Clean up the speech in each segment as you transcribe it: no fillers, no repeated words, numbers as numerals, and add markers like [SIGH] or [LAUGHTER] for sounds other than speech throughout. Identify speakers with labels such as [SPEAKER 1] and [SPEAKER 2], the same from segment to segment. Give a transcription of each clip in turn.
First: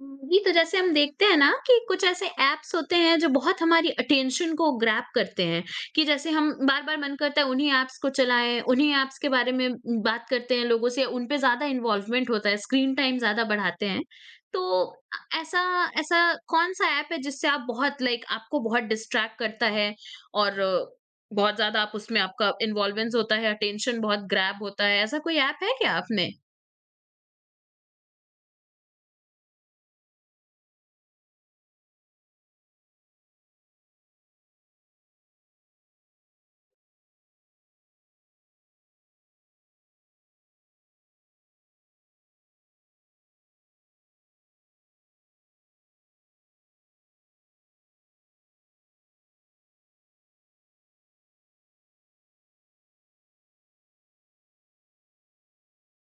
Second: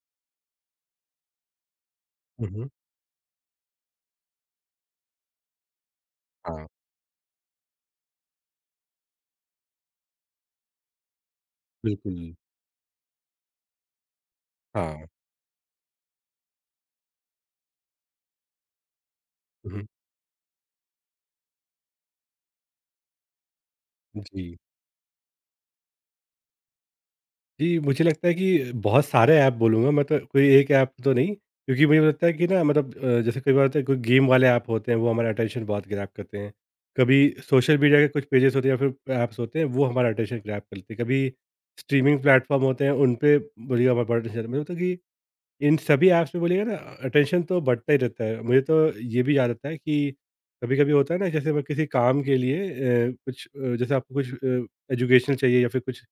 [SPEAKER 1] जी, तो जैसे हम देखते हैं ना कि कुछ ऐसे
[SPEAKER 2] हुँ, हुँ।
[SPEAKER 1] ऐप्स होते हैं जो बहुत हमारी अटेंशन को ग्रैब करते हैं कि जैसे हम
[SPEAKER 2] हाँ,
[SPEAKER 1] बार-बार मन करता है उन्हीं ऐप्स को चलाएं, उन्हीं ऐप्स के बारे में बात करते हैं लोगों से, उन पे ज़्यादा इन्वॉल्वमेंट
[SPEAKER 2] बिल्कुल।
[SPEAKER 1] होता है, स्क्रीन टाइम ज़्यादा बढ़ाते हैं। तो
[SPEAKER 2] हाँ।
[SPEAKER 1] ऐसा ऐसा कौन-सा ऐप है जिससे आप बहुत लाइक आपको बहुत डिस्ट्रैक्ट करता
[SPEAKER 2] हुँ, हुँ।
[SPEAKER 1] है और बहुत ज़्यादा आप उसमें आपका इन्वॉल्वेंस होता है, अटेंशन बहुत
[SPEAKER 2] जी।
[SPEAKER 1] ग्रैब होता है, ऐसा कोई ऐप है क्या आप में?
[SPEAKER 2] जी, मुझे लगता है कि बहुत सारे ऐप बोलूँगा मैं तो कोई एक ऐप तो नहीं, क्योंकि मुझे लगता है कि ना मतलब जैसे कई बार होता है कोई गेम वाले ऐप होते हैं वो हमारा अटेंशन बहुत ग्रैब करते हैं। कभी सोशल मीडिया के कुछ पेजेज़ होते हैं या फिर ऐप्स होते हैं वो हमारा अटेंशन ग्रैब करते हैं। कभी स्ट्रीमिंग प्लेटफ़ॉर्म होते हैं उन पे बोलिएगा हमारा बड़ा अटेंशन, मुझे लगता है कि इन सभी ऐप्स में बोलिएगा ना अटेंशन तो बढ़ता ही रहता है। मुझे तो ये भी याद आता है कि कभी-कभी होता है ना, जैसे मैं किसी काम के लिए कुछ जैसे आपको कुछ एजुकेशनल चाहिए या फिर कुछ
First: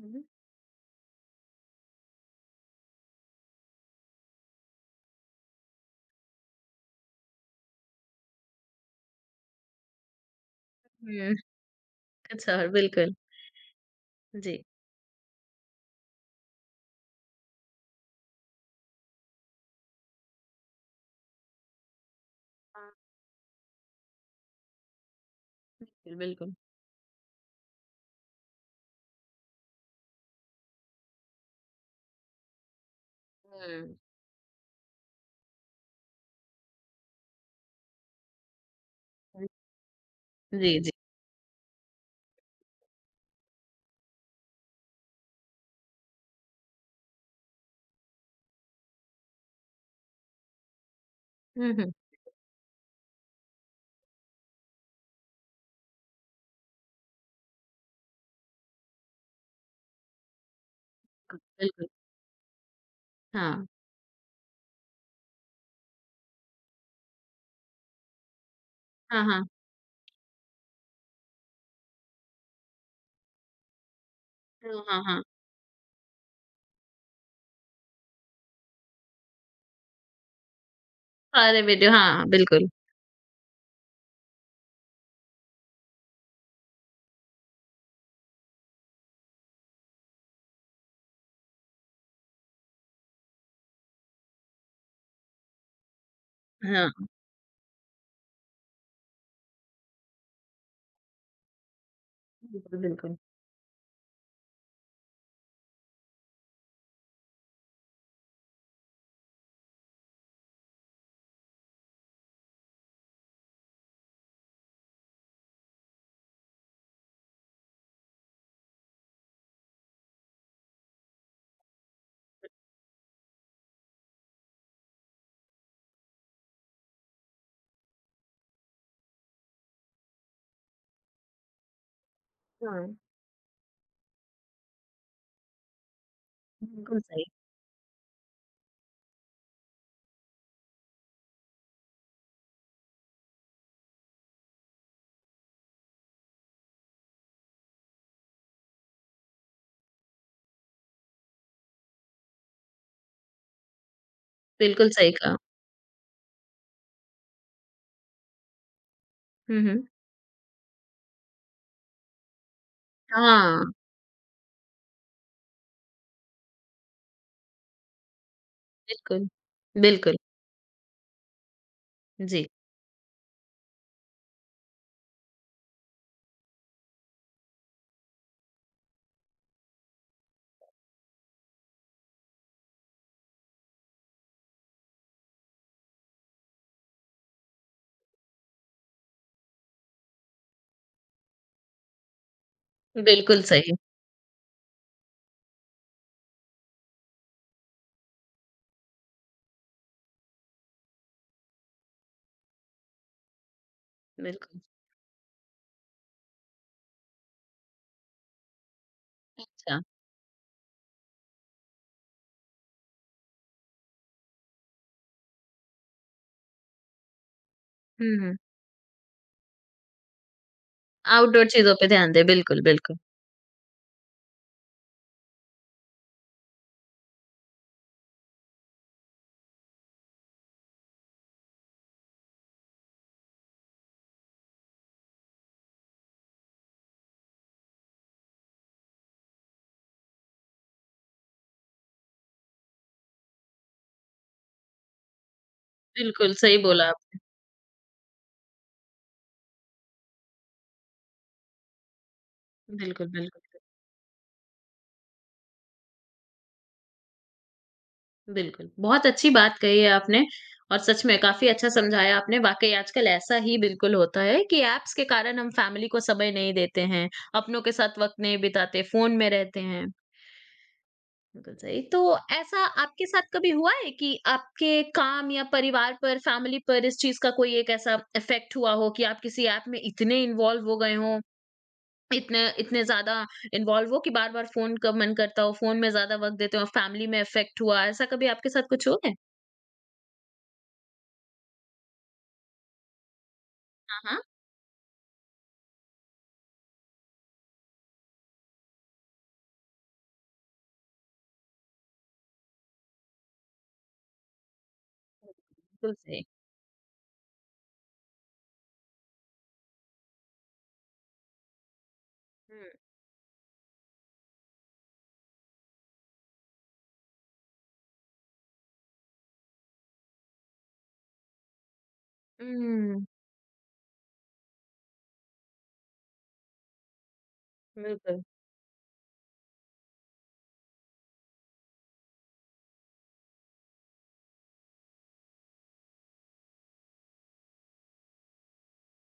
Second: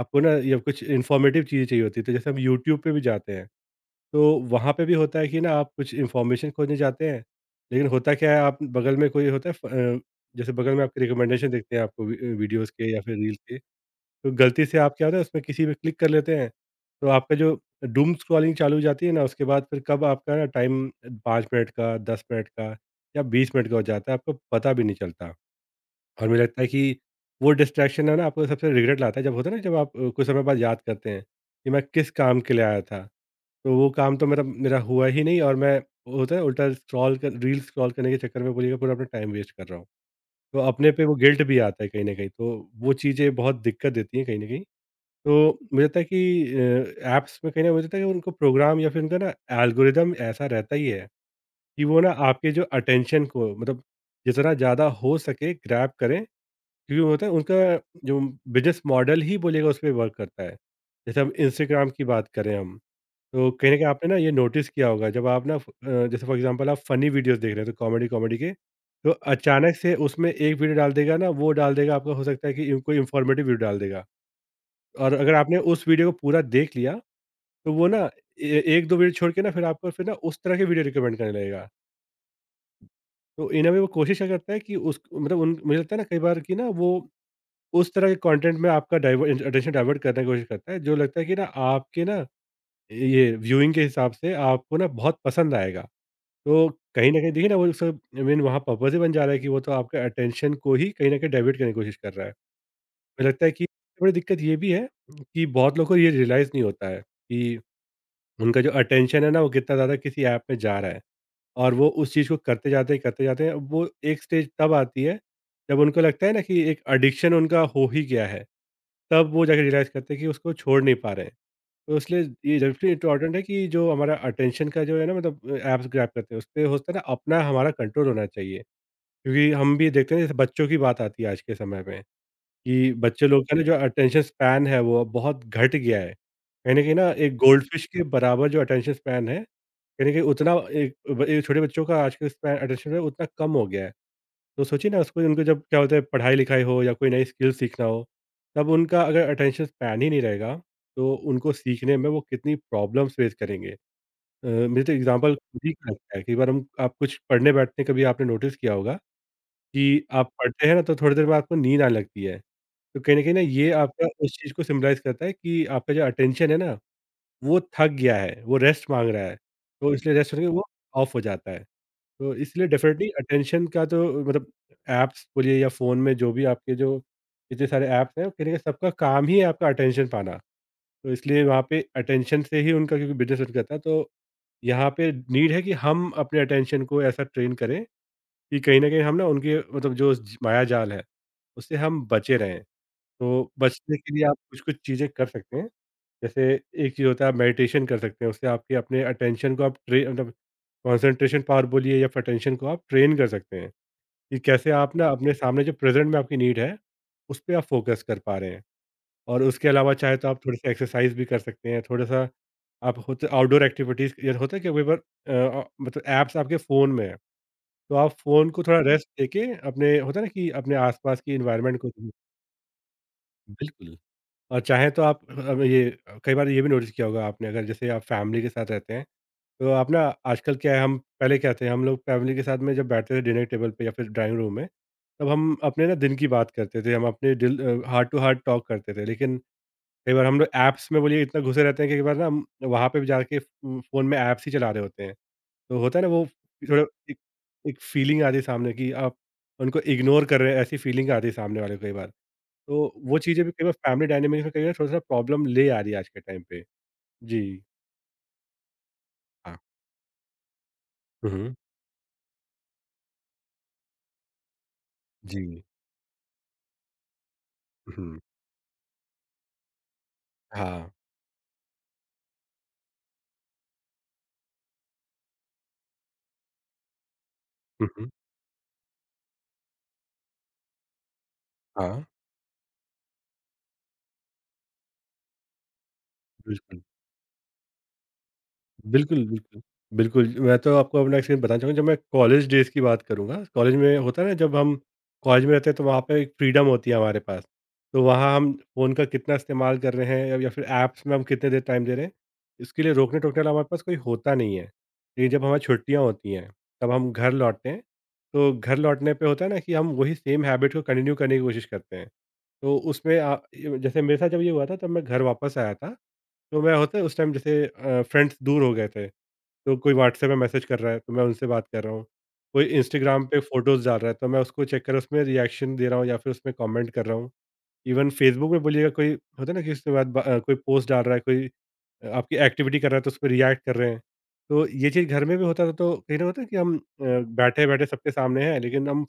[SPEAKER 2] आपको ना या कुछ इन्फॉर्मेटिव चीज़ें चाहिए होती है, तो जैसे हम यूट्यूब पे भी जाते हैं। तो वहाँ पे भी होता है कि ना आप कुछ इन्फॉर्मेशन खोजने जाते हैं, लेकिन होता क्या है आप बगल में कोई होता है जैसे बगल में आपके
[SPEAKER 1] हुँ,
[SPEAKER 2] रिकमेंडेशन देखते हैं आपको वी
[SPEAKER 1] अच्छा
[SPEAKER 2] वीडियोज़ के या फिर
[SPEAKER 1] बिल्कुल,
[SPEAKER 2] रील्स के। तो गलती
[SPEAKER 1] जी।
[SPEAKER 2] से आप क्या होता है उसमें किसी पे क्लिक कर लेते हैं, तो आपका जो डूम स्क्रॉलिंग चालू हो जाती है ना, उसके बाद फिर कब आपका ना टाइम 5 मिनट का, 10 मिनट का या 20 मिनट का हो जाता है, आपको पता भी नहीं चलता। और मुझे
[SPEAKER 1] बिल्कुल।
[SPEAKER 2] लगता है कि वो डिस्ट्रैक्शन है ना आपको सबसे रिग्रेट लाता है, जब होता है ना जब आप कुछ समय बाद याद करते हैं, कि मैं किस काम के लिए आया था, तो वो
[SPEAKER 1] हुँ।
[SPEAKER 2] काम तो मतलब मेरा हुआ ही नहीं और मैं होता है उल्टा स्क्रॉल कर रील स्क्रॉल करने के चक्कर में बोलिएगा पूरा अपना टाइम वेस्ट कर रहा हूँ। तो
[SPEAKER 1] जी,
[SPEAKER 2] अपने
[SPEAKER 1] जी।
[SPEAKER 2] पे वो गिल्ट भी आता है कहीं न कहीं, तो वो चीज़ें बहुत दिक्कत देती हैं कहीं न कहीं। तो मुझे लगता है कि ऐप्स में कहीं न मुझे लगता है कि उनको प्रोग्राम या फिर उनका ना एल्गोरिदम ऐसा रहता ही है,
[SPEAKER 1] हुँ,
[SPEAKER 2] कि
[SPEAKER 1] हुँ।
[SPEAKER 2] वो ना आपके जो अटेंशन को मतलब जितना ज़्यादा हो सके ग्रैब करें, क्योंकि वो होता है उनका जो बिज़नेस मॉडल ही बोलिएगा उसपे वर्क करता है। जैसे हम
[SPEAKER 1] बिल्कुल।
[SPEAKER 2] इंस्टाग्राम की बात करें हम, तो
[SPEAKER 1] हाँ।
[SPEAKER 2] कहीं न कहीं आपने ना ये नोटिस किया होगा, जब आप ना जैसे फॉर एग्ज़ाम्पल आप फनी वीडियोज़ देख रहे हैं, तो कॉमेडी-कॉमेडी के, तो
[SPEAKER 1] हाँ, हाँ।
[SPEAKER 2] अचानक से उसमें एक वीडियो डाल देगा ना, वो डाल देगा, आपका हो सकता है कि कोई इन्फॉर्मेटिव वीडियो डाल देगा।
[SPEAKER 1] हाँ, हाँ,
[SPEAKER 2] और
[SPEAKER 1] हाँ।
[SPEAKER 2] अगर आपने उस वीडियो को पूरा देख लिया, तो वो ना हुँ। ए 1-2 वीडियो छोड़ के ना फिर आपको फिर ना उस तरह के वीडियो रिकमेंड करने
[SPEAKER 1] सारे
[SPEAKER 2] लगेगा।
[SPEAKER 1] वीडियो हाँ, हाँ, बिल्कुल।
[SPEAKER 2] तो इन अ वे वो कोशिश क्या करता है कि उस मतलब उन, मुझे लगता है ना कई बार कि ना वो उस तरह के कंटेंट में आपका डाइव अटेंशन डाइवर्ट करने की कोशिश करता है, जो लगता है कि ना आपके ना ये व्यूइंग के हिसाब से आपको ना बहुत पसंद आएगा। तो
[SPEAKER 1] हाँ,
[SPEAKER 2] कहीं न कहीं देखिए ना वो सब आई मीन वहाँ पर्पस ही बन जा रहा है, कि वो तो आपका अटेंशन को ही कहीं न कहीं डाइवर्ट करने की कोशिश कर रहा है।
[SPEAKER 1] बिल्कुल, बिल्कुल।
[SPEAKER 2] मुझे लगता है कि थोड़ी दिक्कत ये भी है कि बहुत लोगों को ये रियलाइज़ नहीं होता है कि उनका जो अटेंशन है ना वो कितना ज़्यादा किसी ऐप में जा रहा है, और वो उस चीज़ को करते जाते हैं करते जाते हैं, वो एक स्टेज तब आती है जब उनको लगता है ना कि एक एडिक्शन उनका हो ही गया है। तब वो जाके रियलाइज़ करते हैं कि उसको छोड़ नहीं पा रहे हैं। तो इसलिए ये डेफिनेटली इम्पोर्टेंट है कि जो हमारा अटेंशन का जो है ना मतलब ऐप्स ग्रैप करते हैं उस पर होता है ना अपना हमारा कंट्रोल होना चाहिए। क्योंकि हम भी देखते हैं, जैसे बच्चों की बात आती है आज के समय में,
[SPEAKER 1] हाँ,
[SPEAKER 2] कि बच्चे लोग का ना जो अटेंशन स्पैन है वो अब बहुत घट गया है। कहीं न कहीं
[SPEAKER 1] बिल्कुल
[SPEAKER 2] ना
[SPEAKER 1] सही।
[SPEAKER 2] एक गोल्डफ़िश के बराबर जो अटेंशन स्पैन है, कहीं न कहीं उतना एक ब ये छोटे बच्चों का आजकल स्पैन अटेंशन है उतना कम हो गया है। तो सोचिए ना उसको उनको जब क्या होता है, पढ़ाई-लिखाई हो या कोई नई स्किल सीखना हो, तब उनका अगर अटेंशन स्पैन ही नहीं रहेगा, तो उनको सीखने में वो कितनी प्रॉब्लम्स फ़ेस करेंगे। मुझे
[SPEAKER 1] बिल्कुल
[SPEAKER 2] तो
[SPEAKER 1] सही
[SPEAKER 2] एग्ज़ाम्पल
[SPEAKER 1] कहा।
[SPEAKER 2] खुद ही का लगता है, कई बार हम आप कुछ पढ़ने बैठते हैं, कभी आपने नोटिस किया होगा
[SPEAKER 1] हुँ, हुँ।
[SPEAKER 2] कि आप पढ़ते हैं ना तो थोड़ी देर में आपको नींद आने लगती है। तो कहीं न कहीं ना
[SPEAKER 1] हाँ,
[SPEAKER 2] ये आपका उस चीज़ को सिम्बलाइज़ करता है कि आपका जो अटेंशन है ना, वो थक गया है, वो रेस्ट माँग रहा
[SPEAKER 1] बिल्कुल।
[SPEAKER 2] है। तो इसलिए
[SPEAKER 1] बिल्कुल,
[SPEAKER 2] रेस्ट होने के वो ऑफ हो जाता है। तो
[SPEAKER 1] जी।
[SPEAKER 2] इसलिए डेफ़िनेटली अटेंशन का तो मतलब ऐप्स बोलिए या फ़ोन में जो भी आपके जो इतने सारे ऐप्स हैं, कहीं न कहीं सबका काम ही है आपका अटेंशन पाना। तो इसलिए वहाँ पे अटेंशन से ही उनका क्योंकि बिज़नेस रन करता है, तो यहाँ पे नीड है कि हम अपने अटेंशन को ऐसा ट्रेन करें, कि कहीं न कहीं हम ना उनके मतलब जो ज मायाजाल है, उससे हम बचे रहें। तो
[SPEAKER 1] बिल्कुल सही।
[SPEAKER 2] बचने के लिए आप कुछ-कुछ चीज़ें कर सकते हैं। जैसे एक चीज़ होता है आप मेडिटेशन कर सकते हैं, उससे आपके अपने अटेंशन को आप ट्रे मतलब कंसंट्रेशन पावर बोलिए या फिर अटेंशन को आप ट्रेन कर सकते हैं, कि
[SPEAKER 1] बिल्कुल,
[SPEAKER 2] कैसे आप ना अपने सामने जो प्रेज़ेंट में आपकी नीड है, उस पे आप फ़ोकस कर पा रहे हैं। और उसके
[SPEAKER 1] अच्छा।
[SPEAKER 2] अलावा चाहे तो आप थोड़ी-सी एक्सरसाइज़ भी कर सकते हैं, थोड़ा-सा आप होते आउटडोर एक्टिविटीज़, या होता है क्या कई बार मतलब ऐप्स आपके फ़ोन में है, तो आप
[SPEAKER 1] हुँ, हुँ।
[SPEAKER 2] फ़ोन को थोड़ा रेस्ट देके अपने होता है ना कि अपने आस-पास की
[SPEAKER 1] आउटडोर चीज़ों
[SPEAKER 2] एनवायरनमेंट
[SPEAKER 1] पे
[SPEAKER 2] को।
[SPEAKER 1] ध्यान दें। बिल्कुल, बिल्कुल।
[SPEAKER 2] बिल्कुल। और चाहें तो आप अब ये कई बार ये भी नोटिस किया होगा आपने, अगर जैसे आप फैमिली के साथ रहते हैं तो आप ना आजकल क्या है, हम पहले क्या थे, हम लोग फैमिली के साथ में जब बैठते थे डिनर टेबल पे या फिर ड्राइंग रूम में, तब हम अपने ना दिन की बात करते थे, हम अपने दिल हार्ट टू हार्ट टॉक करते थे, लेकिन कई बार हम लोग ऐप्स में बोलिए इतना घुसे रहते हैं कि कई बार ना हम वहाँ पे भी जाके फ़ोन में ऐप्स ही चला रहे होते हैं। तो होता है ना वो
[SPEAKER 1] बिल्कुल, सही
[SPEAKER 2] थोड़ा
[SPEAKER 1] बोला आप
[SPEAKER 2] एक एक फीलिंग आती है सामने की, आप उनको इग्नोर कर रहे हैं, ऐसी फीलिंग आती है सामने वाले को कई बार। तो
[SPEAKER 1] बिल्कुल,
[SPEAKER 2] वो
[SPEAKER 1] बिल्कुल।
[SPEAKER 2] चीज़ें भी कई बार फैमिली डायनामिक्स में कई बार थोड़ा-सा प्रॉब्लम ले आ रही है आज के टाइम पे। जी।
[SPEAKER 1] बिल्कुल, बहुत अच्छी
[SPEAKER 2] हाँ।
[SPEAKER 1] बात कही है आपने और सच में
[SPEAKER 2] हुँ,
[SPEAKER 1] काफ़ी
[SPEAKER 2] हुँ।
[SPEAKER 1] अच्छा समझाया आपने। वाक़ई आजकल ऐसा ही बिल्कुल होता है कि ऐप्स के कारण हम
[SPEAKER 2] जी।
[SPEAKER 1] फैमिली को समय नहीं देते हैं, अपनों के साथ वक़्त
[SPEAKER 2] हुँ।
[SPEAKER 1] नहीं बिताते, फ़ोन में रहते हैं।
[SPEAKER 2] हाँ।
[SPEAKER 1] बिल्कुल सही, तो ऐसा आपके साथ कभी हुआ है कि आपके काम या परिवार पर, फैमिली पर इस चीज़ का कोई एक
[SPEAKER 2] हुँ,
[SPEAKER 1] ऐसा
[SPEAKER 2] हुँ।
[SPEAKER 1] इफ़ेक्ट हुआ हो कि आप किसी ऐप में इतने इन्वॉल्व हो गए हों,
[SPEAKER 2] हाँ।
[SPEAKER 1] इतने इतने ज़्यादा इन्वॉल्व हो कि बार-बार फ़ोन का मन करता हो, फ़ोन में ज़्यादा वक़्त देते हो,
[SPEAKER 2] बिल्कुल।
[SPEAKER 1] फैमिली में इफ़ेक्ट हुआ, ऐसा कभी आपके साथ कुछ हुआ है?
[SPEAKER 2] बिल्कुल, बिल्कुल। बिल्कुल, मैं तो आपको अपना एक्सपीरियंस बताना चाहूँगा, जब मैं कॉलेज डेज़ की बात करूँगा, कॉलेज में
[SPEAKER 1] हाँ, हाँ।
[SPEAKER 2] होता है ना जब हम कॉलेज में रहते हैं तो वहाँ पे एक फ्रीडम होती है हमारे पास। तो वहाँ हम फ़ोन का कितना इस्तेमाल कर रहे हैं या फिर ऐप्स में हम कितने देर टाइम दे रहे हैं, इसके लिए रोकने-टोकने वाला हमारे पास कोई होता नहीं है। लेकिन जब हमारी
[SPEAKER 1] बिल्कुल
[SPEAKER 2] छुट्टियाँ
[SPEAKER 1] सही।
[SPEAKER 2] होती हैं, तब हम घर लौटते हैं, तो घर लौटने पे होता है ना कि हम वही सेम हैबिट को कंटिन्यू करने की कोशिश करते हैं।
[SPEAKER 1] हुँ।
[SPEAKER 2] तो उसमें अ, इ जैसे मेरे साथ जब ये हुआ था तब मैं घर वापस आया था। तो मैं होता है उस टाइम जैसे फ्रेंड्स दूर हो गए थे, तो कोई व्हाट्सएप में मैसेज कर रहा है तो मैं उनसे बात कर रहा हूँ। कोई
[SPEAKER 1] हुँ,
[SPEAKER 2] इंस्टाग्राम पे फ़ोटोज़ डाल रहा है तो मैं उसको चेक कर रहा, उसमें रिएक्शन दे रहा हूँ या फिर उसमें कमेंट कर रहा हूँ। इवन
[SPEAKER 1] बिल्कुल।
[SPEAKER 2] फेसबुक में बोलिएगा कोई होता है ना कि उसके बाद कोई पोस्ट डाल रहा है, कोई आपकी एक्टिविटी कर रहा है तो उसपे रिएक्ट कर रहे हैं। तो ये चीज़ घर में भी होता था, तो कहीं न होता है कि हम बैठे-बैठे सबके सामने हैं लेकिन हम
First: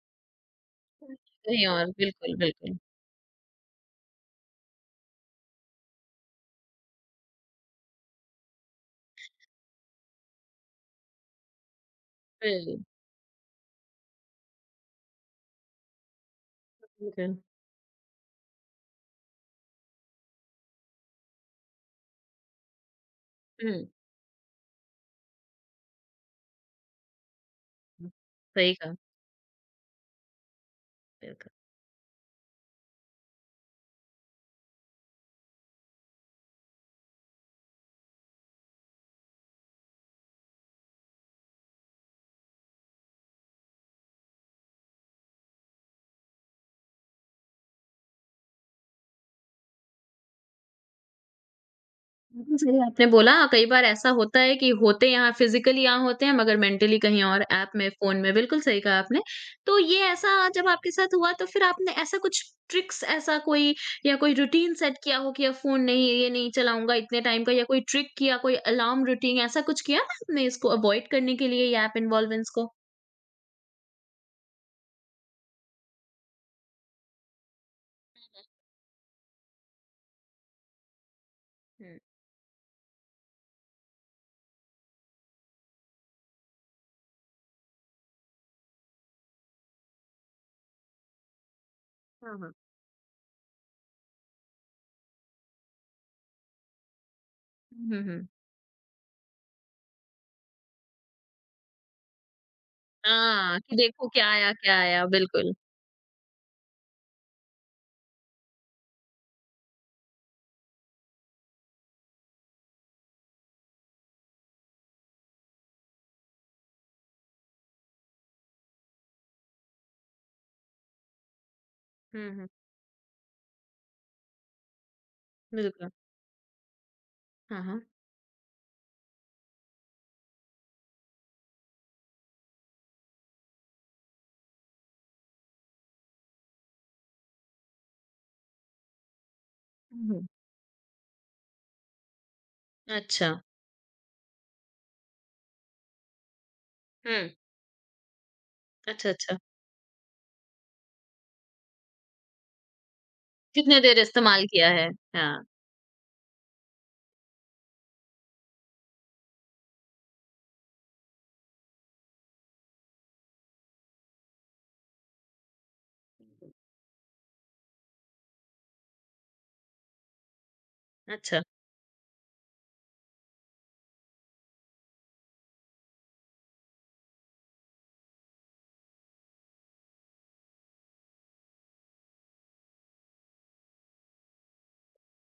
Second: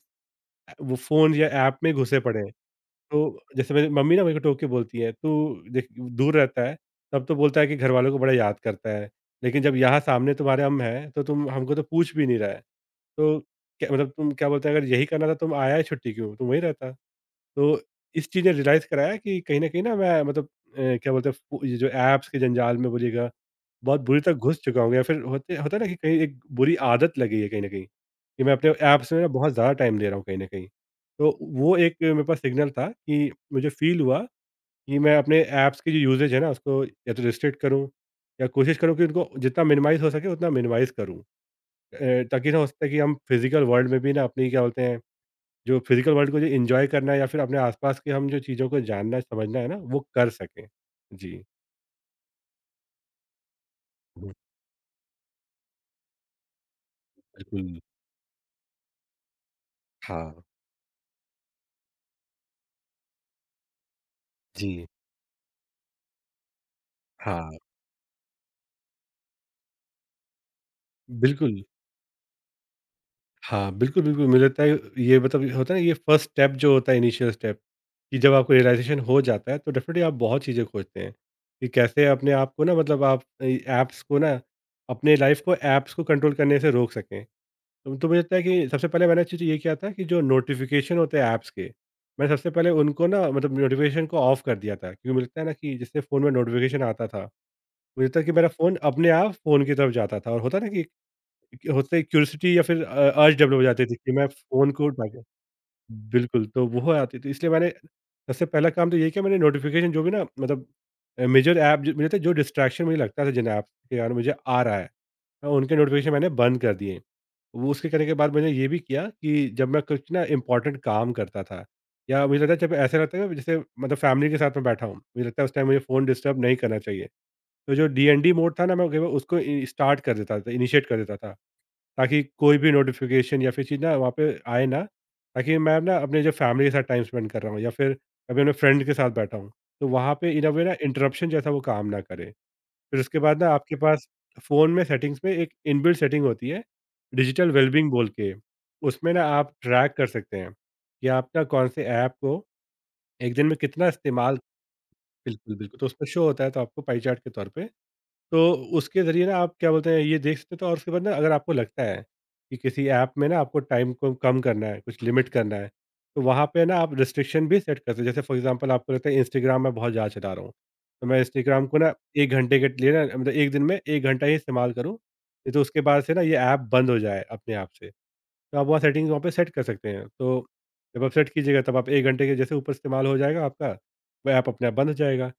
[SPEAKER 2] वो फ़ोन या
[SPEAKER 1] कहीं
[SPEAKER 2] ऐप
[SPEAKER 1] और,
[SPEAKER 2] में घुसे
[SPEAKER 1] बिल्कुल,
[SPEAKER 2] पड़े हैं।
[SPEAKER 1] बिल्कुल।
[SPEAKER 2] तो जैसे मेरी मम्मी ना मेरे को टोक के बोलती है, "तू देख, दूर रहता है, तब तो बोलता है कि घरवालों को बड़ा याद करता है, लेकिन जब यहाँ सामने तुम्हारे हम हैं, तो तुम हमको तो पूछ भी नहीं रहा है।
[SPEAKER 1] हुँ,
[SPEAKER 2] तो क्या मतलब तुम क्या बोलते हैं, अगर यही करना था तुम आया ही छुट्टी क्यों? तुम वहीं रहता।"
[SPEAKER 1] बिल्कुल।
[SPEAKER 2] तो इस चीज़ ने रियलाइज़ कराया कि कहीं न कहीं ना मैं मतलब क्या बोलते हैं फ़ो ये जो ऐप्स के जंजाल में बोलिएगा,
[SPEAKER 1] हुँ,
[SPEAKER 2] बहुत बुरी तरह घुस चुका हूँ, या फिर होते होता है ना कि कहीं एक बुरी आदत लगी है कहीं न कहीं,
[SPEAKER 1] हुँ,
[SPEAKER 2] कि मैं अपने
[SPEAKER 1] सही कहा,
[SPEAKER 2] ऐप्स में ना बहुत ज़्यादा टाइम दे रहा हूँ कहीं न कहीं। तो
[SPEAKER 1] बिल्कुल।
[SPEAKER 2] वो एक मेरे पास सिग्नल था कि मुझे फ़ील हुआ कि मैं अपने ऐप्स की जो यूज़ेज है ना, उसको या तो रिस्ट्रिक्ट करूँ, या कोशिश करूँ कि उनको जितना मिनिमाइज़ हो सके उतना मिनिमाइज़ करूँ। ताकि ना हो सकता है कि हम फ़िज़िकल वर्ल्ड में भी ना अपनी क्या बोलते हैं, जो फिजिकल वर्ल्ड को जो एंजॉय करना है या फिर अपने आसपास के हम जो चीज़ों को जानना समझना है ना, वो कर सकें। जी।
[SPEAKER 1] बिल्कुल सही आपने बोला कई बार ऐसा
[SPEAKER 2] हुँ,
[SPEAKER 1] होता है कि होते यहाँ फिज़िकली यहाँ होते हैं मगर मेंटली कहीं और ऐप
[SPEAKER 2] बिल्कुल।
[SPEAKER 1] में, फ़ोन में, बिल्कुल सही कहा आपने। तो ये
[SPEAKER 2] हाँ,
[SPEAKER 1] ऐसा जब आपके साथ हुआ तो फिर आपने ऐसा कुछ ट्रिक्स ऐसा कोई या कोई रूटीन
[SPEAKER 2] जी।
[SPEAKER 1] सेट किया हो कि अब फ़ोन नहीं ये नहीं चलाऊँगा इतने टाइम का
[SPEAKER 2] हाँ।
[SPEAKER 1] या कोई ट्रिक किया, कोई अलार्म रूटीन ऐसा कुछ किया था आपने इसको अवॉइड करने के
[SPEAKER 2] बिल्कुल।
[SPEAKER 1] लिए ये ऐप इन्वॉल्वेंस को?
[SPEAKER 2] हाँ, बिल्कुल, बिल्कुल मुझे लगता है, ये मतलब होता है ना, ये फर्स्ट स्टेप जो होता है, इनिशियल स्टेप, कि जब आपको रियलाइज़ेशन हो जाता है तो डेफ़िनिटली आप बहुत चीज़ें खोजते हैं कि
[SPEAKER 1] हुँ।
[SPEAKER 2] कैसे अपने आप को ना, मतलब आप ऐप्स को ना अपने लाइफ़ को ऐप्स को कंट्रोल करने से रोक सकें। तो मुझे लगता है कि सबसे पहले मैंने चीज़ ये किया था कि जो नोटिफ़िकेशन होते हैं ऐप्स के, मैंने
[SPEAKER 1] हाँ,
[SPEAKER 2] सबसे
[SPEAKER 1] हाँ।
[SPEAKER 2] पहले उनको ना, मतलब नोटिफ़िकेशन को ऑफ कर दिया था, क्योंकि मुझे लगता है ना कि जिससे फ़ोन में नोटिफ़िकेशन आता था,
[SPEAKER 1] हुँ, हुँ,
[SPEAKER 2] मुझे लगता है
[SPEAKER 1] हुँ।
[SPEAKER 2] कि मेरा फ़ोन अपने आप फ़ोन की तरफ जाता था, और होता है ना कि होता है क्यूरियोसिटी, या फिर अर्ज डेवलप
[SPEAKER 1] हाँ,
[SPEAKER 2] हो
[SPEAKER 1] कि
[SPEAKER 2] जाती थी
[SPEAKER 1] देखो
[SPEAKER 2] कि मैं
[SPEAKER 1] क्या आया,
[SPEAKER 2] फ़ोन
[SPEAKER 1] क्या
[SPEAKER 2] को उठा
[SPEAKER 1] आया?
[SPEAKER 2] के।
[SPEAKER 1] बिल्कुल।
[SPEAKER 2] बिल्कुल, तो वो आती थी, इसलिए मैंने सबसे पहला काम तो ये किया, मैंने नोटिफ़िकेशन जो भी ना, मतलब मेजर ऐप जो मुझे लगता है, जो डिस्ट्रैक्शन मुझे लगता था, जिन ऐप्स के कारण मुझे आ रहा है, मैं उनके नोटिफ़िकेशन मैंने बंद कर दिए। वो उसके करने के बाद मैंने ये भी किया कि जब मैं कुछ ना इम्पोर्टेंट काम करता था, या
[SPEAKER 1] हुँ,
[SPEAKER 2] मुझे
[SPEAKER 1] हुँ,
[SPEAKER 2] लगता है जब ऐसा लगता है ना, जैसे मतलब फैमिली के साथ मैं बैठा हूँ, मुझे लगता है उस टाइम मुझे
[SPEAKER 1] बिल्कुल।
[SPEAKER 2] फ़ोन डिस्टर्ब नहीं करना चाहिए,
[SPEAKER 1] हाँ,
[SPEAKER 2] तो
[SPEAKER 1] हाँ।
[SPEAKER 2] जो डी एन डी मोड था ना, मैं केवल उसको स्टार्ट कर देता था, इनिशिएट कर देता था, ताकि कोई भी नोटिफिकेशन या फिर चीज़ ना वहाँ पे आए ना, ताकि मैं ना अपने जो फैमिली के साथ टाइम स्पेंड कर रहा हूँ, या फिर अभी अपने फ्रेंड के साथ बैठा हूँ, तो
[SPEAKER 1] हुँ,
[SPEAKER 2] वहाँ
[SPEAKER 1] हुँ।
[SPEAKER 2] पे इन अ वे ना इंटरप्शन जैसा वो काम ना करे। फिर उसके
[SPEAKER 1] अच्छा,
[SPEAKER 2] बाद ना आपके पास फ़ोन में सेटिंग्स में एक इनबिल्ट सेटिंग होती है,
[SPEAKER 1] हुँ,
[SPEAKER 2] डिजिटल वेलबीइंग बोल के।
[SPEAKER 1] अच्छा,
[SPEAKER 2] उसमें ना
[SPEAKER 1] अच्छा।
[SPEAKER 2] आप ट्रैक कर सकते हैं कि आप ना कौन से ऐप को एक दिन में
[SPEAKER 1] कितने
[SPEAKER 2] कितना
[SPEAKER 1] देर
[SPEAKER 2] इस्तेमाल।
[SPEAKER 1] इस्तेमाल किया है? हाँ,
[SPEAKER 2] बिल्कुल, बिल्कुल, तो उसमें शो होता है, तो आपको पाई चार्ट के तौर पे। तो उसके ज़रिए ना आप क्या बोलते हैं, ये देख सकते हो, तो और उसके बाद ना अगर आपको लगता है कि किसी ऐप में ना आपको टाइम को कम करना है, कुछ लिमिट करना है, तो वहाँ पे ना आप रिस्ट्रिक्शन भी सेट कर सकते हो। जैसे फॉर एग्ज़ाम्पल आपको लगता है इंस्टाग्राम मैं बहुत ज़्यादा चला रहा हूँ, तो मैं
[SPEAKER 1] अच्छा,
[SPEAKER 2] इंस्टाग्राम को ना 1 घंटे के लिए ना, मतलब 1 दिन में 1 घंटा ही इस्तेमाल करूँ, नहीं तो उसके बाद से ना ये ऐप बंद हो जाए अपने आप से। तो आप वहाँ सेटिंग, वहाँ पे सेट कर सकते हैं। तो जब आप सेट कीजिएगा, तब आप 1 घंटे के जैसे ऊपर इस्तेमाल हो जाएगा आपका, वह ऐप अपने आप बंद हो जाएगा।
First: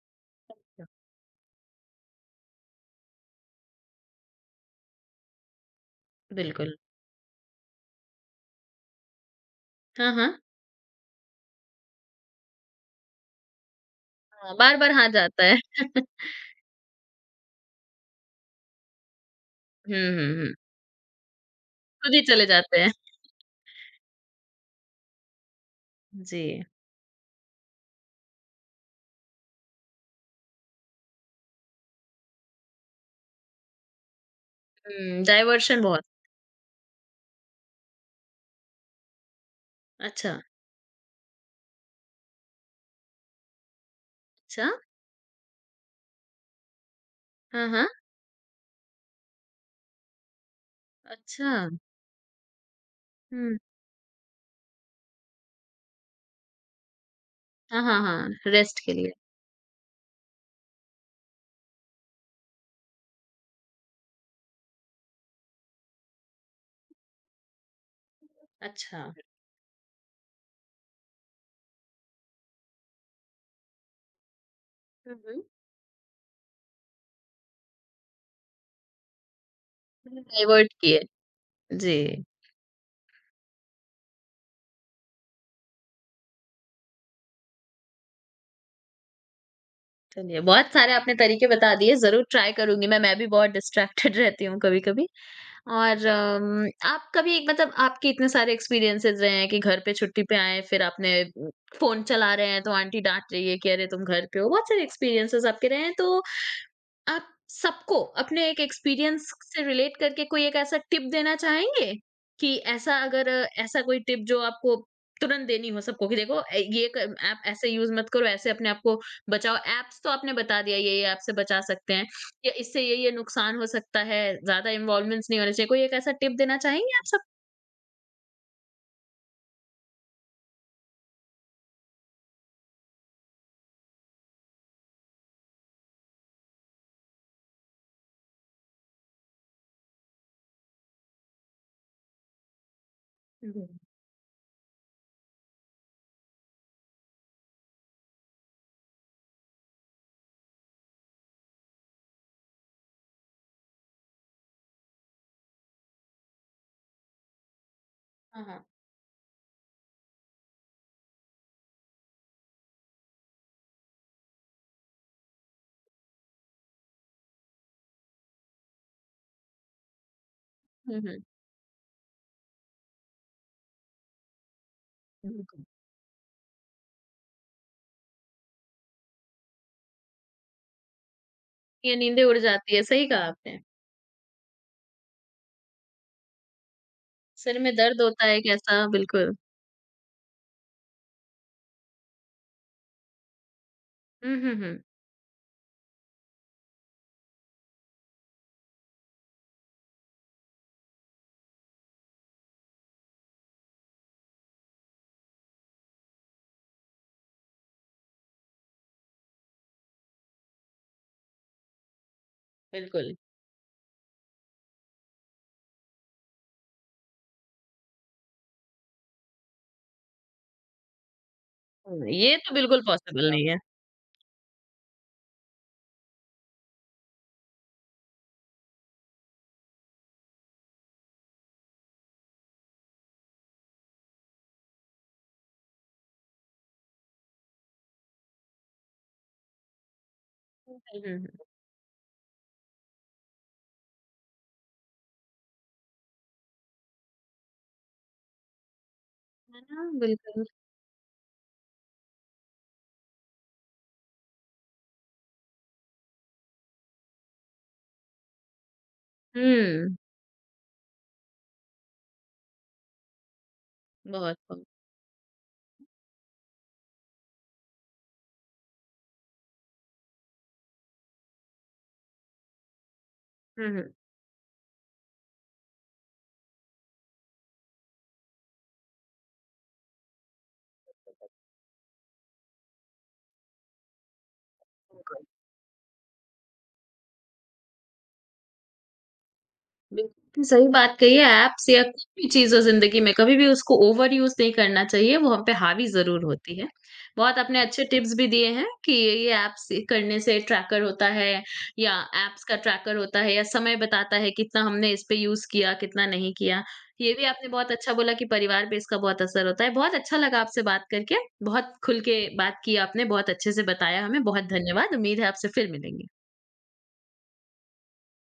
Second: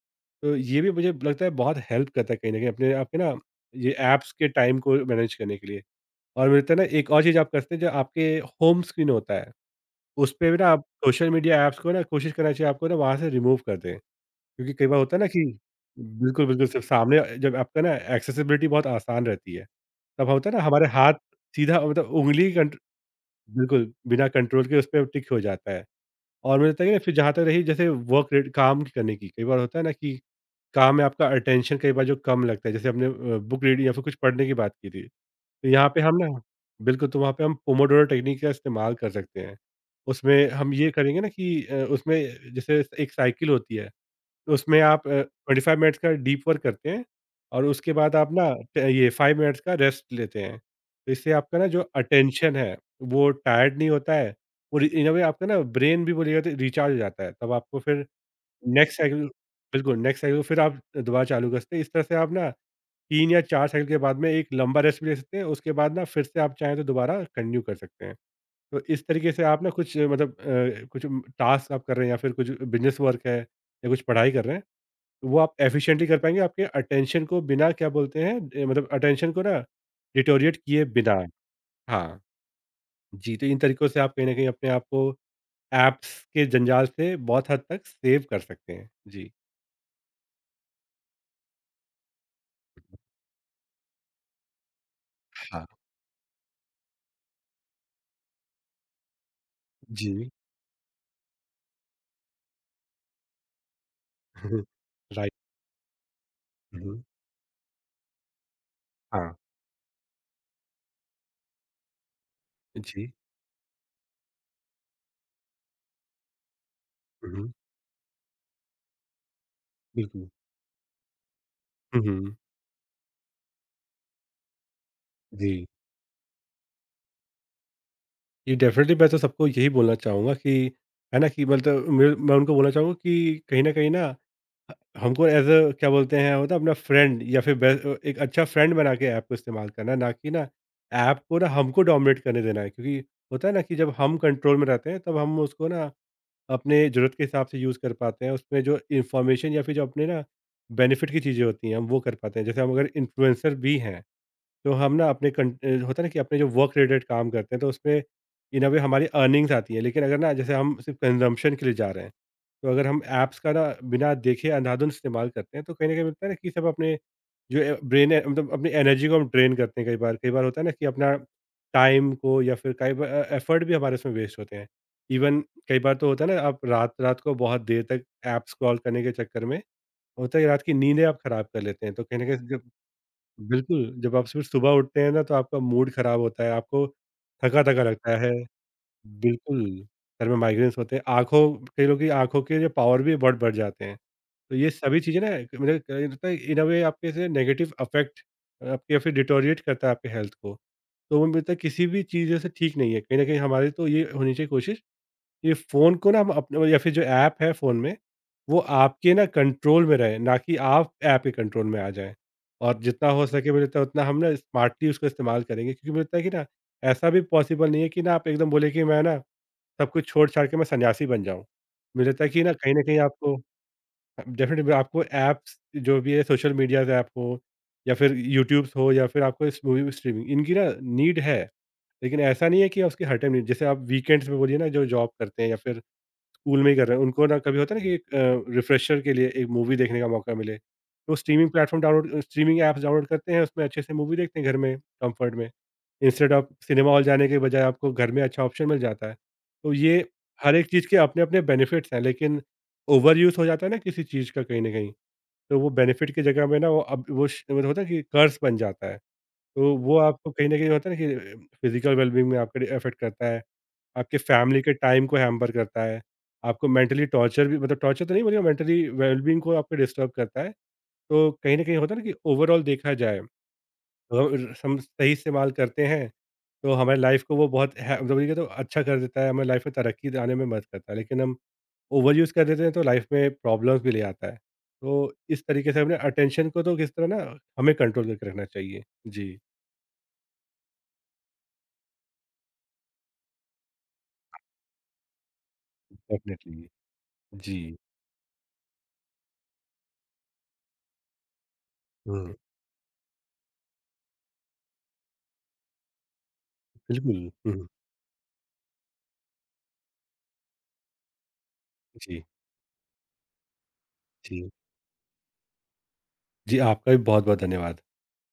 [SPEAKER 2] तो ये भी मुझे लगता है बहुत हेल्प करता है कहीं न कहीं, अपने आपके ना ये ऐप्स के टाइम को मैनेज करने के लिए। और मुझे लगता है
[SPEAKER 1] बिल्कुल।
[SPEAKER 2] ना, एक और चीज़ आप कर सकते हैं, जो आपके होम स्क्रीन होता है,
[SPEAKER 1] हाँ, हाँ।
[SPEAKER 2] उसपे भी ना आप सोशल मीडिया ऐप्स को ना, कोशिश करना चाहिए आपको ना वहाँ से रिमूव कर दें।
[SPEAKER 1] हाँ,
[SPEAKER 2] क्योंकि कई
[SPEAKER 1] बार-बार
[SPEAKER 2] बार
[SPEAKER 1] हाँ
[SPEAKER 2] होता है ना कि,
[SPEAKER 1] जाता है।
[SPEAKER 2] बिल्कुल, बिल्कुल, सिर्फ़ सामने जब आपका ना एक्सेसिबिलिटी बहुत आसान रहती है,
[SPEAKER 1] हुँ, हुँ,
[SPEAKER 2] तब होता
[SPEAKER 1] हुँ।
[SPEAKER 2] है ना हमारे हाथ सीधा, मतलब
[SPEAKER 1] खुद ही चले
[SPEAKER 2] उँगली कंट
[SPEAKER 1] जाते हैं।
[SPEAKER 2] बिल्कुल, बिना कंट्रोल के उसपे अब टिक हो जाता है।
[SPEAKER 1] जी।
[SPEAKER 2] और मुझे लगता है कि ना फिर जहाँ तक रही जैसे वर्क रेट काम करने की, कई बार होता है ना कि काम में आपका अटेंशन कई बार जो कम लगता है, जैसे हमने बुक रीडिंग या फिर कुछ पढ़ने की बात की थी।
[SPEAKER 1] हुँ,
[SPEAKER 2] तो
[SPEAKER 1] डायवर्शन
[SPEAKER 2] यहाँ पे
[SPEAKER 1] बहुत
[SPEAKER 2] हम ना, बिल्कुल, तो वहाँ पे हम पोमोडोरो टेक्निक का इस्तेमाल कर सकते हैं।
[SPEAKER 1] अच्छा,
[SPEAKER 2] उसमें हम ये करेंगे ना कि उसमें जैसे एक साइकिल होती है,
[SPEAKER 1] अच्छा।
[SPEAKER 2] उसमें आप 25 मिनट्स का डीप वर्क करते हैं, और
[SPEAKER 1] हाँ, हाँ।
[SPEAKER 2] उसके बाद आप ना ट ये 5 मिनट्स का रेस्ट लेते हैं। तो इससे
[SPEAKER 1] अच्छा,
[SPEAKER 2] आपका ना जो अटेंशन है, वो
[SPEAKER 1] हुँ।
[SPEAKER 2] टायर्ड नहीं होता है, और इन अ वे आपका ना ब्रेन भी बोलिएगा तो रिचार्ज हो जाता है। तब आपको
[SPEAKER 1] हाँ, हाँ,
[SPEAKER 2] फिर
[SPEAKER 1] हाँ, रेस्ट के
[SPEAKER 2] नेक्स्ट
[SPEAKER 1] लिए।
[SPEAKER 2] साइकिल, बिल्कुल, नेक्स्ट साइकिल को फिर आप दोबारा चालू कर सकते हैं। इस तरह से आप ना 3 या 4 साइकिल के बाद में एक लंबा रेस्ट भी ले सकते हैं, उसके बाद ना फिर से आप चाहें तो दोबारा कंटिन्यू कर सकते हैं। तो
[SPEAKER 1] अच्छा।
[SPEAKER 2] इस तरीके से आप ना कुछ मतलब कुछ टास्क आप कर रहे हैं, या फिर कुछ बिज़नेस वर्क है, या कुछ पढ़ाई कर रहे हैं,
[SPEAKER 1] हुँ,
[SPEAKER 2] वो
[SPEAKER 1] हुँ।
[SPEAKER 2] आप एफिशिएंटली कर पाएँगे, आपके अटेंशन को बिना क्या बोलते हैं मतलब अटेंशन को ना डिटोरिएट
[SPEAKER 1] डाइवर्ट
[SPEAKER 2] किए
[SPEAKER 1] किए।
[SPEAKER 2] बिना।
[SPEAKER 1] जी।
[SPEAKER 2] हाँ, जी, तो इन तरीकों से आप कहीं न कहीं अपने आप को ऐप्स के जंजाल से बहुत हद तक सेव कर सकते हैं। जी।
[SPEAKER 1] चलिए, बहुत सारे आपने तरीके बता दिए, ज़रूर ट्राई करूँगी मैं भी बहुत डिस्ट्रैक्टेड [LAUGHS] रहती हूँ कभी-कभी
[SPEAKER 2] हाँ,
[SPEAKER 1] और आप कभी मतलब आपके इतने सारे एक्सपीरियंसेस रहे हैं कि घर पे छुट्टी
[SPEAKER 2] जी।
[SPEAKER 1] पे आए, फिर आपने फ़ोन चला रहे हैं, तो आंटी डाँट रही है कि, "अरे, तुम घर पे
[SPEAKER 2] [LAUGHS]
[SPEAKER 1] हो।"
[SPEAKER 2] हम्म,
[SPEAKER 1] बहुत सारे
[SPEAKER 2] राइट।
[SPEAKER 1] एक्सपीरियंसेस आपके रहे हैं, तो
[SPEAKER 2] हुँ,
[SPEAKER 1] आप सबको अपने एक एक्सपीरियंस
[SPEAKER 2] हाँ।
[SPEAKER 1] से रिलेट करके कोई एक ऐसा टिप देना चाहेंगे? कि ऐसा
[SPEAKER 2] जी।
[SPEAKER 1] अगर ऐसा कोई टिप जो आपको तुरंत देनी हो सबको कि देखो ये क ऐप
[SPEAKER 2] हुँ,
[SPEAKER 1] ऐसे यूज़ मत करो, ऐसे अपने आप को बचाओ। ऐप्स तो
[SPEAKER 2] बिल्कुल।
[SPEAKER 1] आपने बता दिया ये-ये ऐप से बचा सकते
[SPEAKER 2] हुँ,
[SPEAKER 1] हैं
[SPEAKER 2] हुँ।
[SPEAKER 1] या इससे ये-ये नुकसान हो सकता है, ज़्यादा इन्वॉल्वमेंट्स नहीं
[SPEAKER 2] जी।
[SPEAKER 1] होने चाहिए। कोई एक ऐसा टिप देना चाहेंगे आप सब?
[SPEAKER 2] जी, डेफ़िनिटली मैं तो सबको यही बोलना चाहूँगा कि, है ना कि मतलब मैं उनको बोलना चाहूँगा कि कहीं न कहीं ना ह हमको एज़ अ क्या बोलते हैं, होता है अपना फ्रेंड, या फिर एक अच्छा फ्रेंड बना के ऐप को इस्तेमाल करना, ना कि ना ऐप को ना हमको डोमिनेट करने देना है। क्योंकि होता है ना कि
[SPEAKER 1] हुँ।
[SPEAKER 2] जब हम कंट्रोल में रहते हैं, तब हम उसको ना अपने ज़रूरत के हिसाब से यूज़ कर पाते हैं। उसमें जो इन्फॉर्मेशन, या फिर जो अपने ना बेनिफिट की चीज़ें होती हैं, हम वो कर पाते हैं। जैसे हम अगर इन्फ्लुएंसर भी हैं, तो हम ना अपने होता है ना कि अपने जो वर्क रिलेटेड काम करते हैं, तो उसमें
[SPEAKER 1] हाँ,
[SPEAKER 2] इन
[SPEAKER 1] हाँ।
[SPEAKER 2] अ वे हमारी अर्निंग्स आती है, लेकिन अगर ना जैसे हम सिर्फ कंजम्पशन के लिए जा रहे हैं, तो अगर हम ऐप्स का ना बिना देखे अंधाधुंध इस्तेमाल करते हैं, तो कहीं ना कहीं मिलता है ना कि, सब अपने जो ब्रेन है, मतलब अपनी एनर्जी को हम ड्रेन करते हैं कई बार। कई बार होता है ना कि
[SPEAKER 1] हुँ,
[SPEAKER 2] अपना
[SPEAKER 1] हुँ।
[SPEAKER 2] टाइम को, या फिर कई बार एफर्ट भी हमारे उसमें वेस्ट होते हैं। इवन
[SPEAKER 1] बिल्कुल।
[SPEAKER 2] कई बार तो होता है ना, आप रात रात को बहुत देर तक ऐप स्क्रॉल करने के चक्कर में होता है कि रात की नींदें आप खराब कर लेते हैं,
[SPEAKER 1] ये
[SPEAKER 2] तो कहीं
[SPEAKER 1] नींदें
[SPEAKER 2] ना
[SPEAKER 1] उड़
[SPEAKER 2] कहीं जब,
[SPEAKER 1] जाती है, सही कहा आपने।
[SPEAKER 2] बिल्कुल, जब आप सुबह सुबह उठते हैं ना, तो आपका मूड ख़राब होता है, आपको
[SPEAKER 1] सिर में
[SPEAKER 2] थका-थका
[SPEAKER 1] दर्द
[SPEAKER 2] लगता
[SPEAKER 1] होता
[SPEAKER 2] है।
[SPEAKER 1] है एक ऐसा बिल्कुल।
[SPEAKER 2] बिल्कुल, सर में माइग्रेन्स होते हैं, आँखों कई लोगों की आँखों के जो पावर भी बहुत बढ़ जाते हैं।
[SPEAKER 1] हुँ, हुँ,
[SPEAKER 2] तो ये
[SPEAKER 1] हुँ।
[SPEAKER 2] सभी चीज़ें ना, एक मुझे लगता है इन अ वे आपके ऐसे नेगेटिव अफ़ेक्ट आपके, या फिर डिटोरिएट करता है आपके हेल्थ को। तो वो मुझे लगता है किसी भी चीज़ जैसे ठीक नहीं है, कहीं न कहीं हमारी तो ये होनी चाहिए कोशिश, ये फ़ोन को ना हम अपने, या फिर जो ऐप है फ़ोन में, वो आपके ना कंट्रोल में रहे, ना कि आप ऐप के कंट्रोल में आ जाएँ। और जितना
[SPEAKER 1] बिल्कुल।
[SPEAKER 2] हो सके मुझे लगता है उतना हम ना स्मार्टली उसका इस्तेमाल करेंगे, क्योंकि मुझे लगता है कि ना, ऐसा भी पॉसिबल नहीं है कि ना आप एकदम बोले कि मैं ना सब कुछ छोड़-छाड़ के मैं सन्यासी बन जाऊँ। मुझे
[SPEAKER 1] हुँ,
[SPEAKER 2] लगता है
[SPEAKER 1] ये
[SPEAKER 2] कि ना
[SPEAKER 1] तो
[SPEAKER 2] कहीं
[SPEAKER 1] बिल्कुल
[SPEAKER 2] न कहीं
[SPEAKER 1] पॉसिबल
[SPEAKER 2] आपको
[SPEAKER 1] नहीं है।
[SPEAKER 2] डेफ़िनेटली आपको ऐप्स, जो भी है सोशल मीडियाज़ ऐप हो, या फिर यूट्यूब्स हो, या फिर आपको इस मूवी स्ट्रीमिंग, इनकी ना नीड है। लेकिन ऐसा नहीं है कि उसकी हर टाइम नीड, जैसे आप वीकेंड्स में बोलिए ना जो जॉब करते हैं, या फिर स्कूल में ही कर रहे हैं, उनको ना कभी होता है ना कि एक रिफ्रेशर के लिए एक मूवी देखने का मौका मिले,
[SPEAKER 1] हुँ, हुँ,
[SPEAKER 2] तो
[SPEAKER 1] हुँ।
[SPEAKER 2] स्ट्रीमिंग ऐप्स डाउनलोड करते हैं, उसमें अच्छे से मूवी देखते हैं घर में कम्फ़र्ट में। इंस्टेड ऑफ सिनेमा हॉल जाने के बजाय आपको घर में अच्छा ऑप्शन मिल जाता है।
[SPEAKER 1] है
[SPEAKER 2] तो
[SPEAKER 1] ना?
[SPEAKER 2] ये
[SPEAKER 1] बिल्कुल।
[SPEAKER 2] हर एक चीज़ के अपने-अपने बेनिफिट्स हैं, लेकिन ओवर यूज़ हो जाता है ना किसी चीज़ का कहीं न कहीं, तो वो बेनिफिट की जगह में ना, वो अब वो श मतलब होता है कि कर्स बन जाता है। तो
[SPEAKER 1] हुँ,
[SPEAKER 2] वो आपको कहीं न कहीं होता है ना कि, फिज़िकल वेलबींग में आपके अफ़ेक्ट करता है, आपके
[SPEAKER 1] बहुत
[SPEAKER 2] फैमिली
[SPEAKER 1] खूब।
[SPEAKER 2] के टाइम को हैम्पर करता है, आपको मेंटली टॉर्चर भी, मतलब टॉर्चर तो नहीं बोलेंगे, मेंटली वेलबींग को आपके डिस्टर्ब करता है। तो कहीं न कहीं होता है ना कि ओवरऑल देखा जाए,
[SPEAKER 1] हुँ, हुँ।
[SPEAKER 2] तो हम सही इस्तेमाल करते हैं, तो हमारी लाइफ़ को वो बहुत है, मतलब ये तो अच्छा कर देता है, हमारी लाइफ़ में तरक्की लाने में मदद करता है। लेकिन हम ओवर यूज़ कर देते हैं, तो लाइफ़ में प्रॉब्लम्स भी ले आता है। तो इस तरीके से अपने अटेंशन को तो किस तरह ना हमें कंट्रोल करके रखना चाहिए। जी।
[SPEAKER 1] बिल्कुल सही बात कही है, ऐप्स या कोई भी चीज़ हो ज़िंदगी में, कभी भी उसको ओवर यूज़ नहीं करना चाहिए, वो हम पे हावी ज़रूर होती है।
[SPEAKER 2] डेफ़िनिटली।
[SPEAKER 1] बहुत
[SPEAKER 2] जी।
[SPEAKER 1] आपने अच्छे टिप्स भी दिए हैं कि ये ऐप्स करने से ट्रैकर होता है या
[SPEAKER 2] हुँ,
[SPEAKER 1] ऐप्स का ट्रैकर होता है या समय बताता है कितना हमने इस पे यूज़ किया, कितना नहीं किया। ये भी
[SPEAKER 2] बिल्कुल।
[SPEAKER 1] आपने
[SPEAKER 2] हुँ, हुँ।
[SPEAKER 1] बहुत अच्छा बोला कि परिवार पे इसका बहुत असर होता है। बहुत अच्छा लगा आपसे बात करके, बहुत खुल के
[SPEAKER 2] जी,
[SPEAKER 1] बात की आपने, बहुत अच्छे से बताया हमें, बहुत
[SPEAKER 2] जी।
[SPEAKER 1] धन्यवाद। उम्मीद है आपसे फिर मिलेंगे।
[SPEAKER 2] जी, आपका भी बहुत-बहुत धन्यवाद।